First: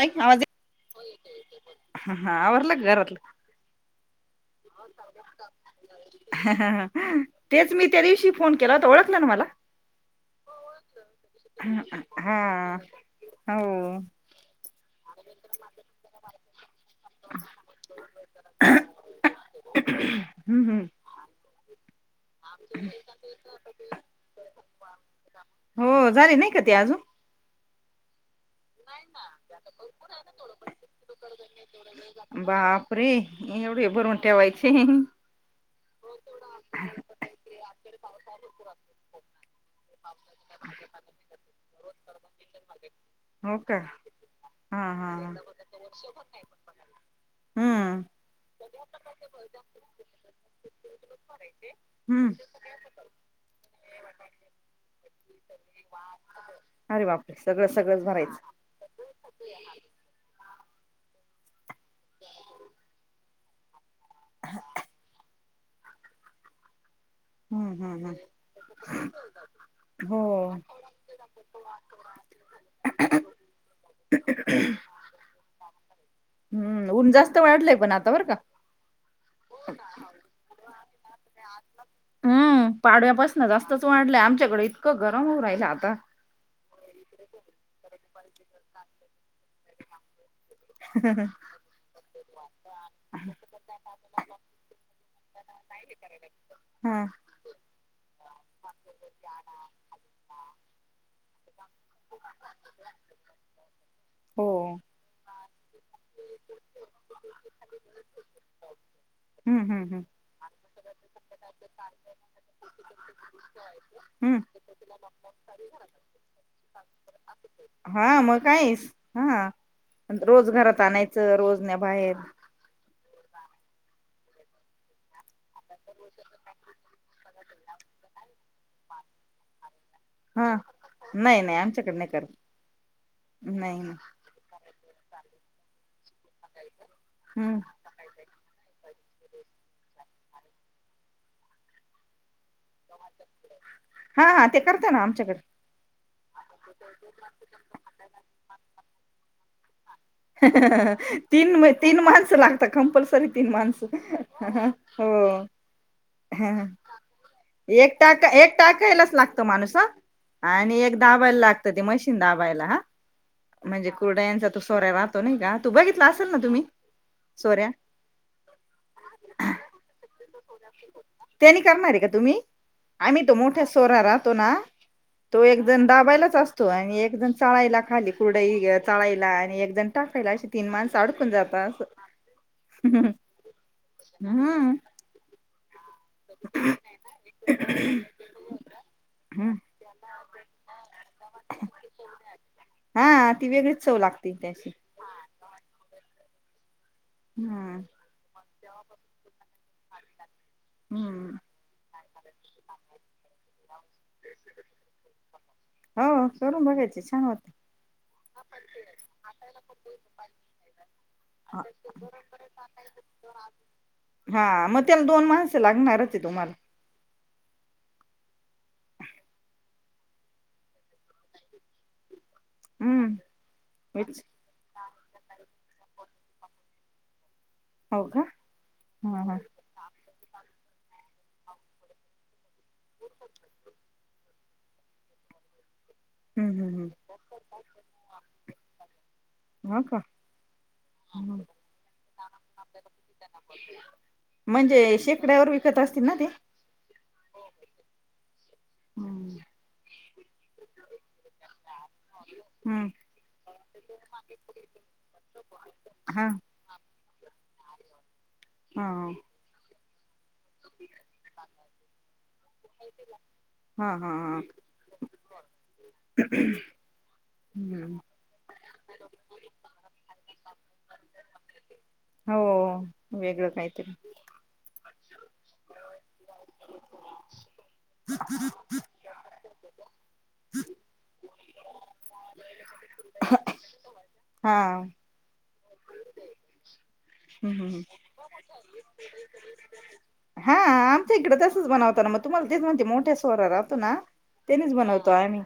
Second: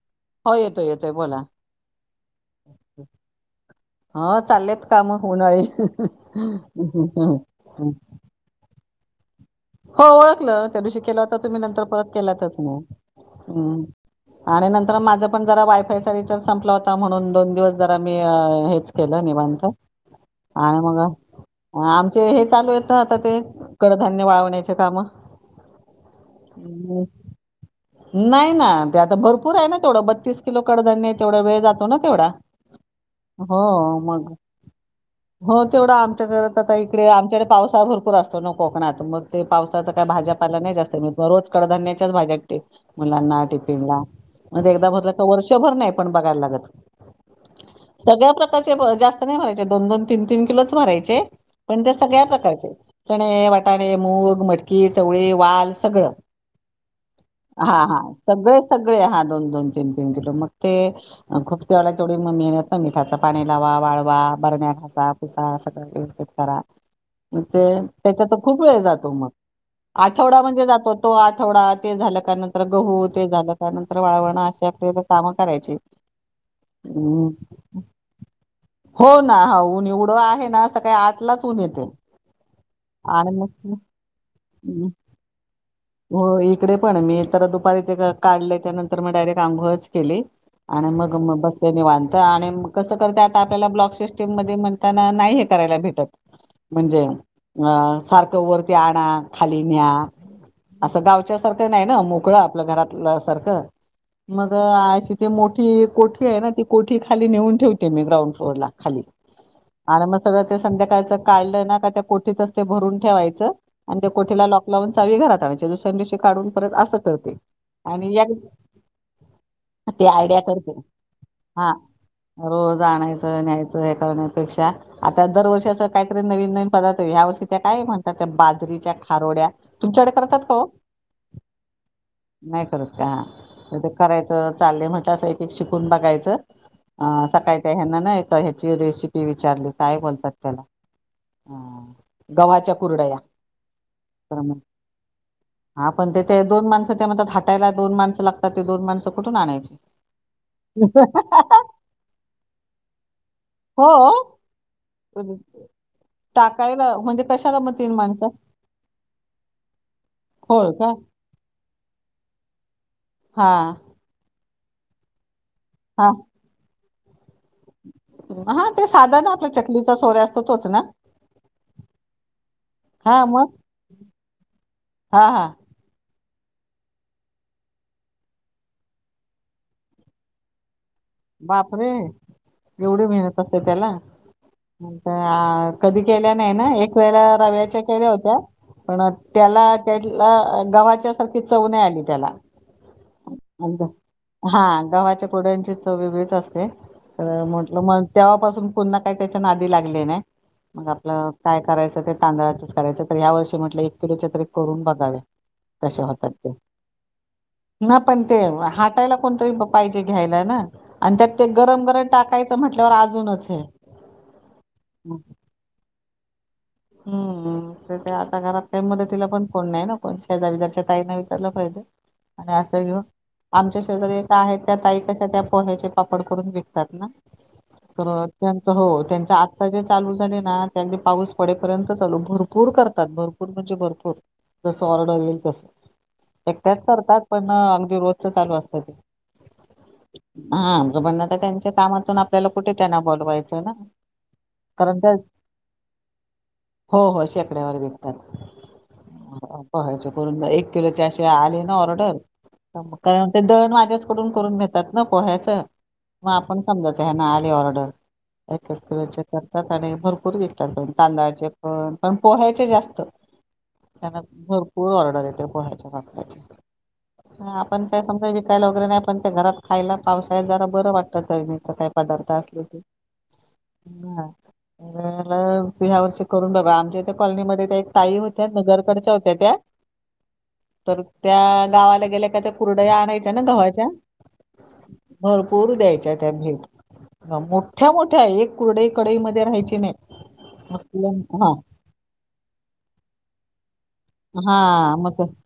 ऐक ना आवाज [unintelligible] हो येतोय येतोय बोल. हा हा आवरल का घरातल? हो चाललेत काम उन्हाळी [unintelligible] हा हा तेच मी त्यादिवशी फोन केलावता, ओळखल ना मला? हो ओळखलं त्या दिवशी केला होता तुम्ही नंतर परत केलातच हा नाई हम्म. हो आणि नंतर माझा पण जरा वायफायचा रिचार्ज संपलावता. म्हणून दोन दिवस जरा मी अ हेच केलं, निवांत आणि हम्म मग आमचे हे चालूहेत ना आता ते कडधान्य वाळवन. याच काम हो झाले नाही [unintelligible] का ते हम अजून नाही ना, ते आता भरपूर ना तेवढं बत्तीस किलो कडधान्य तेवढा वेळ जातो ना तेवढा. प्री, हो एवढे भरून मग ठेवायची. हो तेवढं आमच्या घरात आता इकडे आमच्याकडे पावसाळा भरपूर असतो ना कोकणात, मग ते पावसात काय भाज्या पाल्या नाही जास्त म रोज कडधान्याच्याच भाज्या देते मुलांना का टिफिन ला. म ते हा एकदा हा भरलं तर वर्षभर नाही पण बघायला लागत. हम्म. सगळ्या प्रकारचे भ जास्त नाही भरायचे, दोन-दोन, तीन-तीन किलोच भरायचे. पण ते सगळ्या हम्म प्रकारचे चणे, वाटाणे मूग, मटकी, चवळी, वाल सगळं. अरे बापरे सगळं हा.. हा. सगळंच भरायचं सगळंच सगळे हा, दोन-दोन, तीन-तीन किलो मग ते खूप तेवढं, तेवढी मग मी नुसता मिठाचा खडा पाणी लावा, वाळवा, बरण्या घासा, पुुसा सगळं व्यवस्थित करा. मग ते हम्म हम्म हम्म त्याच्यात तर, खूप वेळ जातो मग. हो आठवडा म्हणजे जातो तो आठवडा, ते झाला का नंतर गहू, ते झालं का नंतर वाळवण असे आपले मग कामं करायची. हम्म.. ऊन जास्त वाढलंय, पण आता बर का. हो ना, हो ऊन एवढं आहे ना सकाळी आठलाच ऊन येते. आणि मग तसं वाढलंय, आमच्याकडें हम्म. इतकं गरम होऊ राहिलं आता. हो इकडे पण, मी तर दुपारी ते काढल्याच्यानंतर, मग डायरेक्ट आंघोळंच केली. आणि मग म बसले निवांत आणि मग कसं करते, आता आपल्याला ब्लॉक सिस्टीम मध्ये म्हणतात नाही हे करायला भेटत, हा म्हणजे आ सारखं वरती आणा, खाली न्या. असं गाव च्या सारखं नाही ना, मोकळ आपलं घरातल्या सारखं. हो मग अशी ते मोठी कोठी आहे ना, ती कोठी खाली नेऊन ठेवते मी ग्राउंड फ्लोअरला खाली. हम्म हम्म हम्म आणि मग सगळं ते संध्याकाळचं काढलं ना, का त्या कोठीतच ते भरून ठेवायचं आणि त्या हम्म कोठीला लॉक लावून चावी घरात आणायची, दुसऱ्या दिवशी काढून परत असं करते. आणि हा, या मग काये हा, ते आयडिया रोज घरात करते आणायचं रोज हा न्या बाहेर. रोज आणायचं, न्यायचं हे करण्यापेक्षा आता दरवर्षी असं काहीतरी नवीन नवीन पदार्थ आहे. या वर्षी त्या काय म्हणतात त्या बाजरीच्या खारोड्या, तुमच्याकडे करतात हा का हो? नाही नाही आमच्याकडे नाही करत नाही करत का? तर नाही ते नाही करायचं चालले म्हटलं, असं एक-एक शिकून बघायचं. हम्म सकाळी काय ह्यांना नाही ते हेची रेसिपी विचारली, काय बोलतात त्याला अं.. गव्हाच्या कुरडया, हा करा हा मग. ते करता ना आमच्याकडे हा पण ते- ते दोन माणसं त्या म्हणतात, हाटायला दोन माणसं लागतात. ते दोन माणसं कुठून आणायची? तीन म तीन माणसं लागतात. कंपल्सरी तीन माणसं. कधी तर हा. एक माणसं टाकाय, एक टाकायलाच लागतो माणूस हा. होय आणि का एक दाबायला लागतं, ते मशीन दाबायला हा. हा म्हणजे कुर्ड्यांचा तो सोऱ्या राह तो नाही का? तू बघितला हा असेल ना तुम्ही, सोऱ्या? हा. ते साधा ना आपल्या चकलीचा सोऱ्या असतो, तोच ना? त्यानी करणार आहे का तुम्ही? आम्ही हा तो मग मोठ्या सोरा राहतो ना, हा तो हा एक जण दाबायलाच असतो आणि एक जण चाळायला खाली कुरडई चाळायला आणि एक जण टाकायला असे तीन तीन माणसं अडकून जाता असं, बापरे एवढी हम. हा कधी केल्या नाही ना एक वेळा रव्याच्या केल्या होत्या. पण त्याला त्यातला गव्हाच्याच सारखी चव नाही आली त्याला हा ती वेगळीच एकदा चव लागते हा त्याची गव्हाच्या कुरड्यांची चव वेगळीच असते अं म्हटलं हम्म मग तेव्हापासून पुन्हा काय त्याच्या नादी लागले नाही मग आपलं हम्म काय करायचं ते तांदळाचंच करायचं तर या वर्षी म्हटलं किलोच्या तरी करून बघाव्या कशा होत्या मग करून बघायचे छान वाटते. ना पण ते हटायला कोणतरी पाहिजे घ्यायला ना. अन त्यात ते गरम गरम टाकायचं म्हटल्यावर अजूनच हे. ते लागणारचे तुम्हाला. हम्म ते आता घरात काय मदतीला पण कोण नाही ना. कोण शेजार बिहारच्या ताईंना विचारलं पाहिजे आणि असं घेऊन हम्म आमच्या शेजारी विच एक आहेत. त्या ताई कशा त्या पोह्याचे पापड करून विकतात ना हो तर का त्यांच हो हा त्यांचं हा आ सजे चालू झाले ना त्यांनी पाऊस पडेपर्यंत चालू भरपूर करतात भरपूर म्हणजे भरपूर जसं ऑर्डर येईल तसं. हम्म हम्म एकट्याच हम्म करतात पण अगदी रोजचं चालू असतं ते. हा का हा हो पण आता हम्म. त्यांच्या कामातून आपल्याला कुठे त्यांना बोलवायचं ना कारण त्या पेत असतील ना ते हो हो शेकड्यावर विकतात हम्म पोह्याचे. करून एक किलोचे असे आले ना ऑर्डर हम्म कारण ते दळण माझ्याचकडून करून घेतात ना पोह्याचं हा मग आपण समजा त्या ह्यांना आली ऑर्डर एक एक हा किलोचे करतात आणि भरपूर विक तात तांदळाचे पण पण पोह्याचे जास्त हा हा त्यांना हा भरपूर ऑर्डर येते पोह्याच्या पापडाचे. हा पण हम्म काय समजा विकायला वगैरे नाही पण ते घरात खायला पावसाळ्यात जरा बरं वाटतं नेहमीचं काय पदार्थ हो असले तर वेगळं काहीतरी हा मग ह्या वर्षी करून बघा आमच्या इथं कॉलनीमध्ये त्या एक ताई होत्या नगरकडच्या होत्या त्या. तर त्या गावाला गेल्या का त्या कुरडया आणायच्या ना गव्हाच्या. हा भरपूर द्यायच्या त्या भेट हम्म हम्म हम्म. मोठ्या मोठ्या एक कुरडई कडई मध्ये राहायची नाही. हा मस्त आमच्या इकडं हां, तसंच बनवतात मग तुम्हाला म्हणते मोठ्या सोवरा राहतो ना तेनेच हां, बनवतो मग आम्ही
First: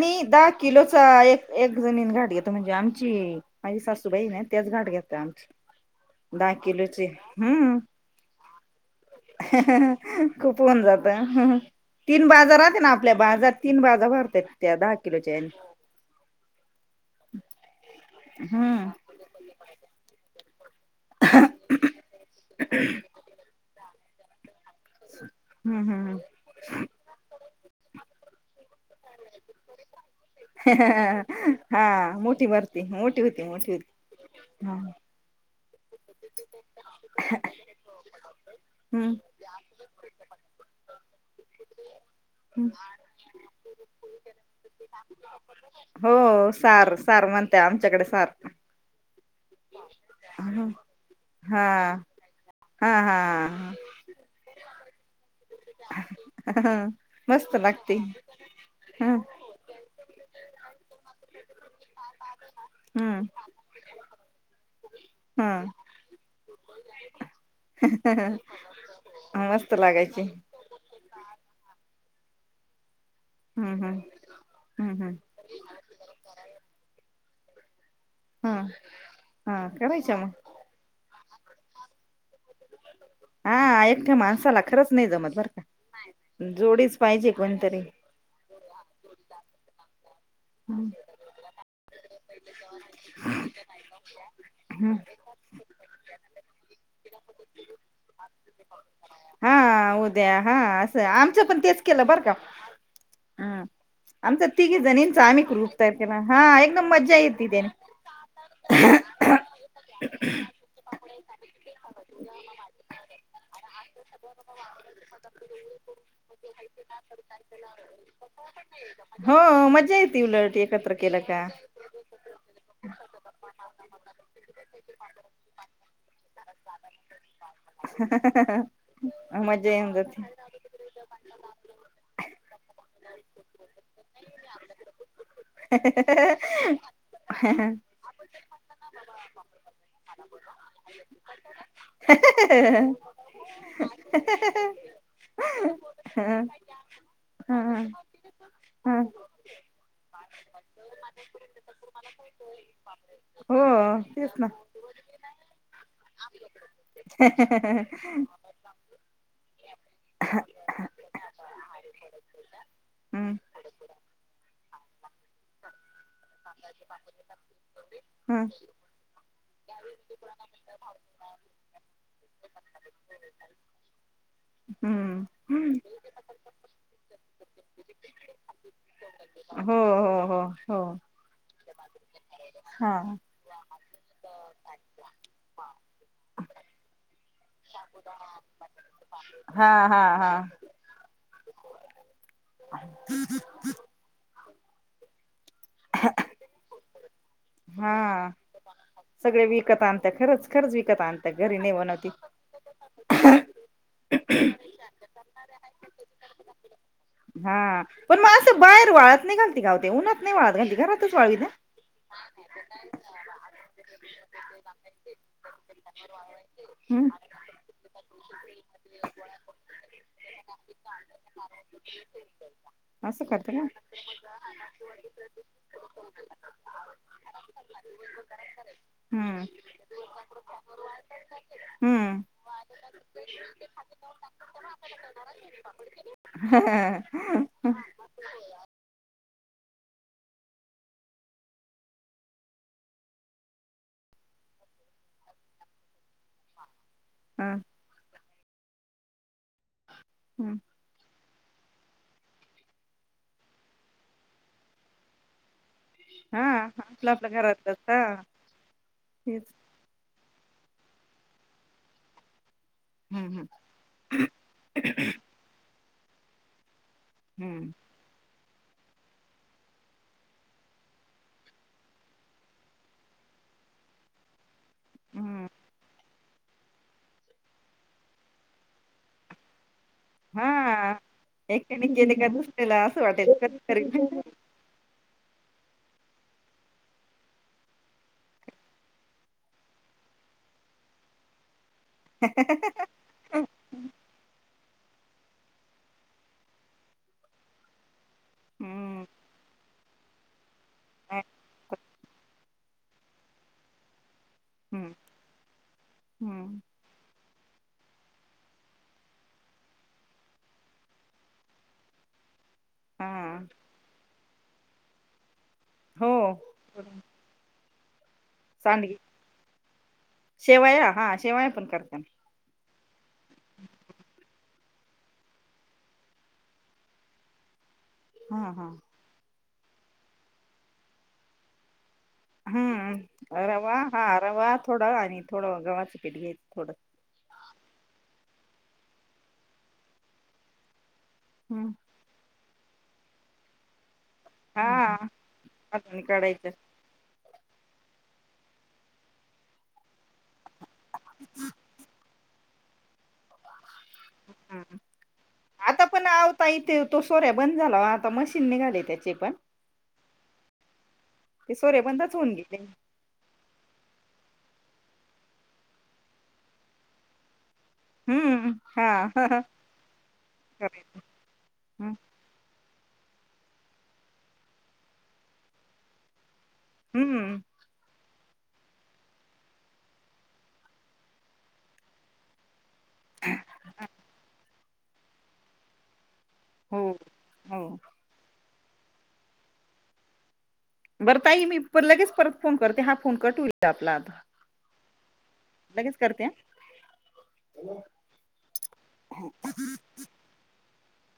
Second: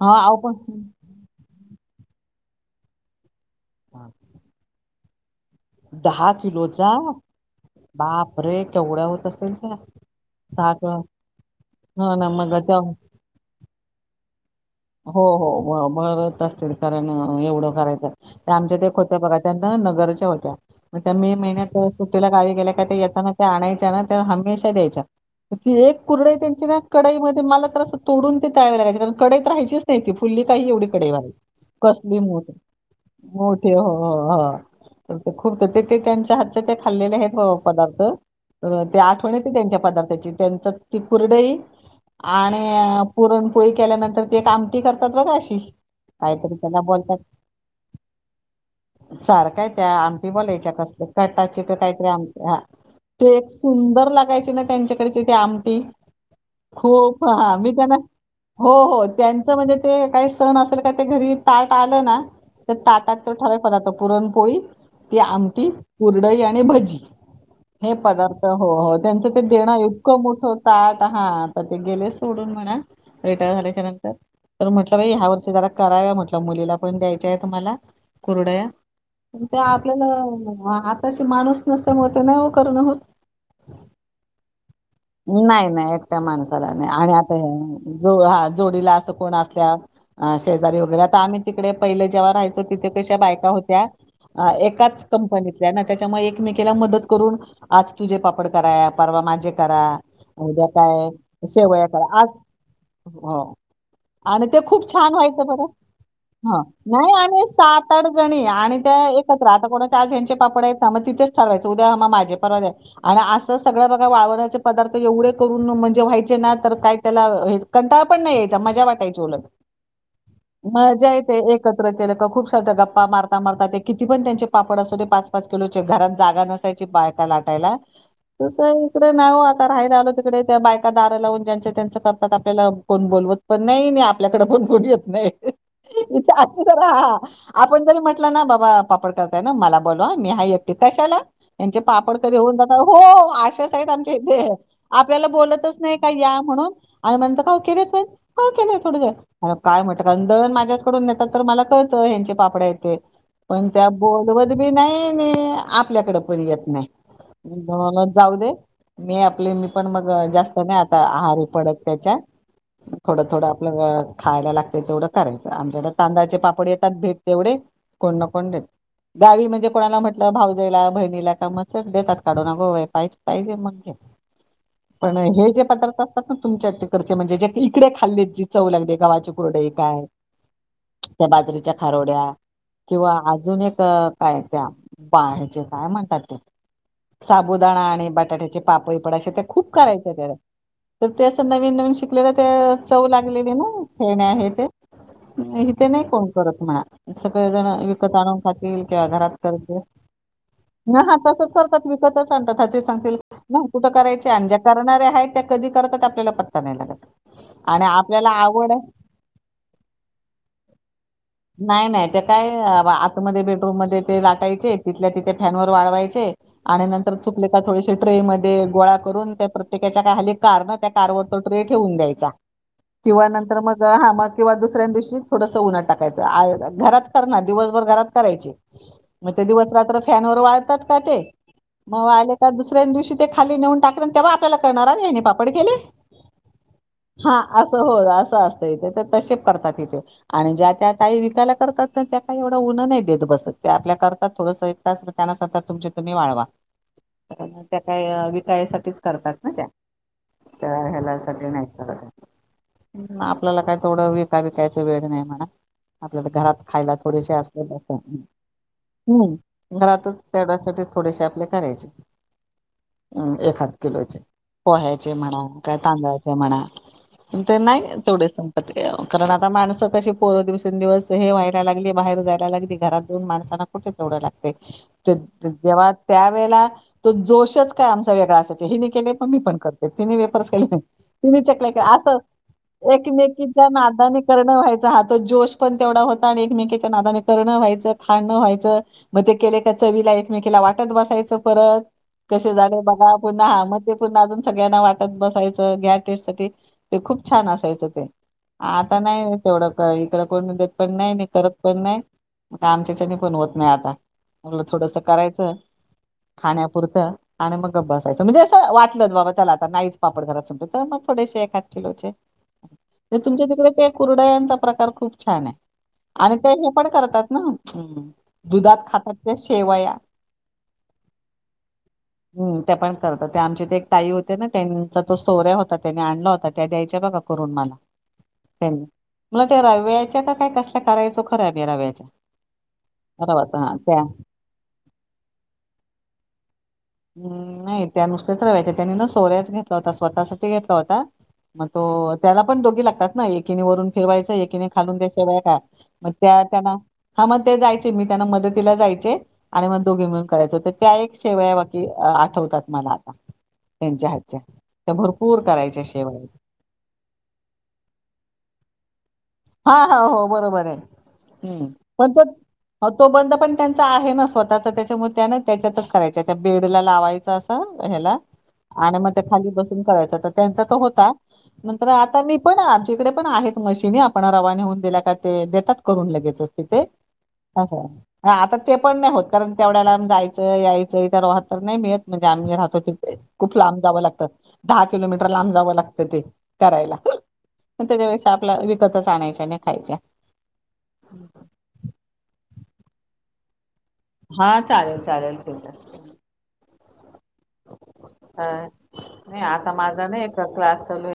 हां, अहो दहा पण किलोचा एक एक जणीनं घाट घेतो म्हणजे आमची माझी हां, सासूबाई ना तेच घाट घेतं आमची. दहा किलोचा किलोचे हम्म. बापरे! केवढ्या होत असेल त्या? खूप होऊन किलो जातं. हो तीन ना, मग बाजार राहते त्या ना आपल्या बाजार तीन बाजार भरते. हो हो भरत असतील कारण एवढं करायचं ते हम्म आमच्यात एक होत ते बघा त्यांना नगरच्या होत्या मग त्या मे महिन्यात सुट्टीला गावी गेल्या का ते येताना त्या आणायच्या ना त्या हमेशा द्यायच्या की हम्म एक हम्म हम्म. कुरडइ त्यांची ना कडईमध्ये मला तर असं तोडून ते तळाय लागयचे कारण कडईत ऱ्हाय चेच नाही ती फुल्ली काही एवढी कडई व्हा हा कसली मोठ मोठी भरती होती मोठी हो होती हो ह हो. खूप तर ते ते त्यांच्या हातच्या ते खाल्लेले आहेत पदार्थ तर ते हम्म आठवणीत ते त्यांच्या पदार्थाची त्यांच ती करडई आणि हम्म. पुरणपोळी केल्यानंतर ते आमटी करतात बघ अशी हो सार बोलतात. सार म्हणते आमच्याकडे सार सार काय त्या आमटी बोलायच्या कसल कटाची हा काहीतरी आमटी हा ते एक सुंदर लागायचे ना त्यांच्याकडचे ते आम टी हा खूप हा मस्त मी त्यांना लागते हो हो हम् त्यांचं म्हणजे ते काही सण असेल का ते घरी ताट आलं ना त्या ताटात हम्म तो ठवा तर पुरणपोळी ती आमची हम् कुरडई आणि भजी हे पदार्थ हो हो त्यांचं ते मस्त देणं इतकं लागायची मोठं हो ताट हा तर ते गेले सोडून म्हणा रिटायर हम्म झाल्याच्या हम्म नंतर तर हम्म म्हटलं बा हम्म ह्या वर्षी जरा कराव्या मुलीला पण आहेत मला कुरडाया हम्म पण त्या हा करायच्या मग आपल्याला हाताशी माणूस नसते मुळे ते नव करण होत. हा एकट्या माणसाला खरंच जमत बर का नाही नाही एकट्या माणसाला नाही जोडीच आणि पाहिजे आता कोणतरी हे जो हा जोडीला असं कोण असल्या शेजारी वगैरे आता आम्ही तिकडे पाहिल जेव्हा राहायचो तिथ काशया बायका होत्या हम्म एकाच कं सांगितल्या ना त्याच्या मग एकमेकला मदत करून आज तुझे पापड कराया - - परवा माझे करा हा हा उद्या असं काय आमचं पण तेच शेवया केलं करा बरं का आजकाय हो हम् आणि आमचा ते तिघी खूप छान जणींचा आम्ही व्हायचं बरं ग्रुप तयार केला हा ह एकदम नाही मज्जा आम्ही येते त्याने सात आठ जणी आणि त्या ऐक त आता कोणाचे आज ह्यांचे पापड आहेत ना मग च ठरवायं उद्या म माझे परवा त्याचे आणि असं सगळं बघा वाळवण्याचे पदार्थ एवढे करून म्हणजे व्हायचे ना तर काय त्याला कंटाळ पण नाही याचा [unintelligible] हो मज्जा येते उलट एकत्र माजा केलं येते का एक एकत्र केलं खूप सार गप्पा मारता मारता ते किती पण त्यांचे पापड असो ते पाच पाच किलोचे घरात जागा न त्याचया बायका लाटायला ह हह तस इकडे नाही आता राहायला आलो तिकडे त्या बायका दारा लावून ज्यांच्या त्यांच करतात आपल्याला कोण बोलवत- - पण नाही नाही आपल्याकडे कोण कोणी येत नाही ईथे असती हा हा आपण जरी म्हट- - म्हटलं ना बाबा पापड करताय ना मला बोलवा मी हा एकटी कशाला. यांचे पापड कधी होऊन जातात हो आस आहेत आमच्या इथे आपल्याला बोलतच नाही का या म्हणून आणि म्हणत का ह केलेत पण [inaudible] ह काय म्हणत दळण माझ्याकडून नेतात तर मला कळतं ह्यांचे पापड्या आहेते हो पण त्या तेच ना बोलवत बी नाही नी आपल्याकडे पण येत नाही. [unintelligible] जाऊ दे मी आपले मी पण मग जास्त नाही आता आहारी पडत त्याच्या थोडं हम्म थोडं आपलं खायला लागत तेवढं करायचं आमच्याकडे तांदळाचे पापड येतात भेट तेवढे कोण न हम्म कोण देत गावी म्हणजे कोणाला म्हटलं भाऊजईला बहिणीला का मग चट देतात काढू अग बाय काहीच पाहिजे पाहिजे मग घे [unintelligible] पण हम्म हे जे हम्म पदार्थ असतात ना तुमच्या तकडचे म्हणजे जे इकडे खाल्लेत जे चव लागते गव्हाची ची कुरडई हो काय हो हो हो त्या बाजरीच्या खारोड्या हा किंवा अजून एक काय त्या बाहे्याचे काय म्हण साबुदाणा आणि बटाट्याचे पापड बिबड ते हा खूप हा करायच हा तेव्हा तर ते असं नवीन नवीन शिकलेलं ते चव लागलेली ना हे ना हे ते इथ नाही कोण करत म्हणा इथं बेदाणे विकत हा आणून खातिल किंवा घरात सगळे करतील विकत आणता खरंच खरंच ह विकत हा आणता तसच घरी नाही करतात बनवती विकतच आणतात ह ते सांगतील. ना कुठं करायचे आणि ज्या करणारऱ्या आहेत त्या कधी करतात आपल्याला पत्ता नाही लागत हा आणि पण आपल्याला मग असं आवड आहे बाहेर वाळत नाही घालते का वो ते उन्हात नाही वाळत घालती घरातच वाळवी ता ना. नाही नाही ते काय आतमध्ये बेडरूम मध्ये ते लाटायचे तिथल्या तिथे फॅन वर वाळवायचे आणि हम्म नंतर च आपल्या का थोडेसे ट्रे मध्ये गोळा करून त्या प्रत्येकाच्या काय खाली कार ना त्या कार वर तो ट्रे ठेवून द्यायच. असं किंवा करते नंतर का मग हा मग किंवा दुसऱ्यां दिवशी थोडसं उन्हात टाकायचं, घरात करनार, दिवसभर घरात करायची मग ते हम्म दिवस रात्र फॅन वर वाळतात का ते मग हम्म वाळले का मग दुसर दुसऱ्या दिवशी ते खाली नेऊन टाकल तेव्हा आपल्याला कळंणार अरे यानी पापड केले. [unintelligible] हा असं हो असं असतं इथे तर तसे करतात इथे. आणि ज्या त्या काही विकायला करतात ना त्या काही एवढं उनं नाही देत बसत ते आपल्या करतात थोडसं त्यांना सतत तुमच तुम्ही वाळवा. [unintelligible] त्या काय विकाय साठीच करतात ना त्या? हम्म. स्वतःसाठी नाही करत. आपल्याला काय थोड विकाय बिकायचं वेड नाही म्हणा आपल्याला हा घरात खायला आपलं आपलं थोडेसे असले घरातलंच [unintelligible] हा तेच हम्म घरातच तेवढ्यासाठी थोडेशे आपले करायचे. हम्म एखाद किलोचे पोह्याचे म्हणा तांदळाचे म्हणा [unintelligible] हम्म तेवढास [inaudible] कारण आता माणसं कशी पोर दिवसेंदिवस हे व्हायला लागली बाहेर जायला लागली घरात जाऊन माणसांना कुठ तेवढ लागतंय त द जेव्हा त्यावेळेला तो जोशच काय आमचा वेगळा असायचा हेनी केलय मग मी पण कर तिन्ही वेपर्स केले हा तिन्ही चकले एकाने केले आता का दुसऱ्याला असं वाटेल कधी एकमेकीच्या तरी नादानी कर व्हायचं हा तो जोश पण तेवढा होता आणि एकमेकच्या नादान करणं व्हायचं खाणं व्हायचं मग ते केलय त्या चवीला एक मेकिला वाटत बसायचं परत. कसे झालयं बघा पुन्हा हा मग ते पुन्हा अजून सगळ्यांना वाटत बसायचं घ्या टेस्ट साठी ते खूप छान असायचं ते आता हम्म नाही तेवढं काई इकडं कोण देतं पण नाही आणि करत पण नाई आमच्याच्यांनी पण होत नाही आता मला थोडस हम्म करायचं हम्म खाण्या पुरतं आणि मग गप्प बसायचं म्हणजे आस वाटलाच बाबा चला आत्ता नाहीच पापड करायचे तर मग थोडेसे एखाद किलोचे. तुमच्या हा तिकडे ते कुरुडयांचा प्रकार खूप छान हाय. हो आणि ते हे पण करतात ना दुधात सांडगी खातात त्या शेवया शेवया हा शेवया पण करताना हम ते पण करतात ते आमच्या इथ एक ताई होत्या ना त्यांचा तो सौर्या होता त्यानं आणला होता तर त्या द्यायच्या बघा करून मला हा हा त्यानं मला ते रव्याच्या का काय कसल्या करायचो खर मी रव्याच्या हम् रवाचा रवा हां त्या. हा रवा थोड आणि थोड घवाचं पीठ घ्यायचं थोड. हम नाही त्या नुसत्याच रव्याच् त्यांनी न सोऱ्याच घेतला होता स्वतःसाठी घेतला होता मग हम्म तो त्याला पण दोघी लागतात ना एकीने वरून ठेवाय एकीने हा खालून ते शेवया गालायच्या अजून मग त्या काढायचं त्यांना हा मग ते जायचे मी त्यांना मदतीला जायचे आणि मग दोघी मिळून करायचो तर त्या एक शेवया की आठवतात मला आता त्यांच्या हातच्या ह त्या भरपूर करायच्या आता पण शेवया. आवताई ते तो सोऱ्या बंद झाला वो आता, मशीन निघाले त्याचे पण. हा, हा, हो. बरोबर हाय ते हूं.. सोरे पण बंदच होऊन गेले तो तो बंद पण, त्यांचा आहे ना स्वतःचा त्याच्यामुळे त्या नाही त्याच्यातच करायच्या, त्या बेडला लावायचा असं आ हेला हम्म हा आणि मग ते हा खाली बसून करायच्या, तर त्यांचा तो करायचं. होता नंतर हम्म आता मी पण आमच्या हिकडे पण आहेत मशीन्या पण रवा नेहुन दिला का ते देतात करून लगेचच तिथे. हूं.. अस हा आता ते पण नाही होतं, कारण तेवढ्या लांब जायचंय- यायचय तर वाहन तर नाही मिळत म्हणजे आम्हीं राहतो तिथे खूप लांब जाव लागतं, धा किलोमीटर लांब जावं लागतं ते. हो करायला हो मग त्याच्या पेक्षा आपलं विकतच आणायच्या आणि खायच्या. बरं ताई मी लगेच परत फोन करते, हा फोन कट होईल आपलं आता. हा, चालेल चालेल. ठीक लगेच करते, हं... ह नाई आता माझा नाई का क्लास चालू हाय.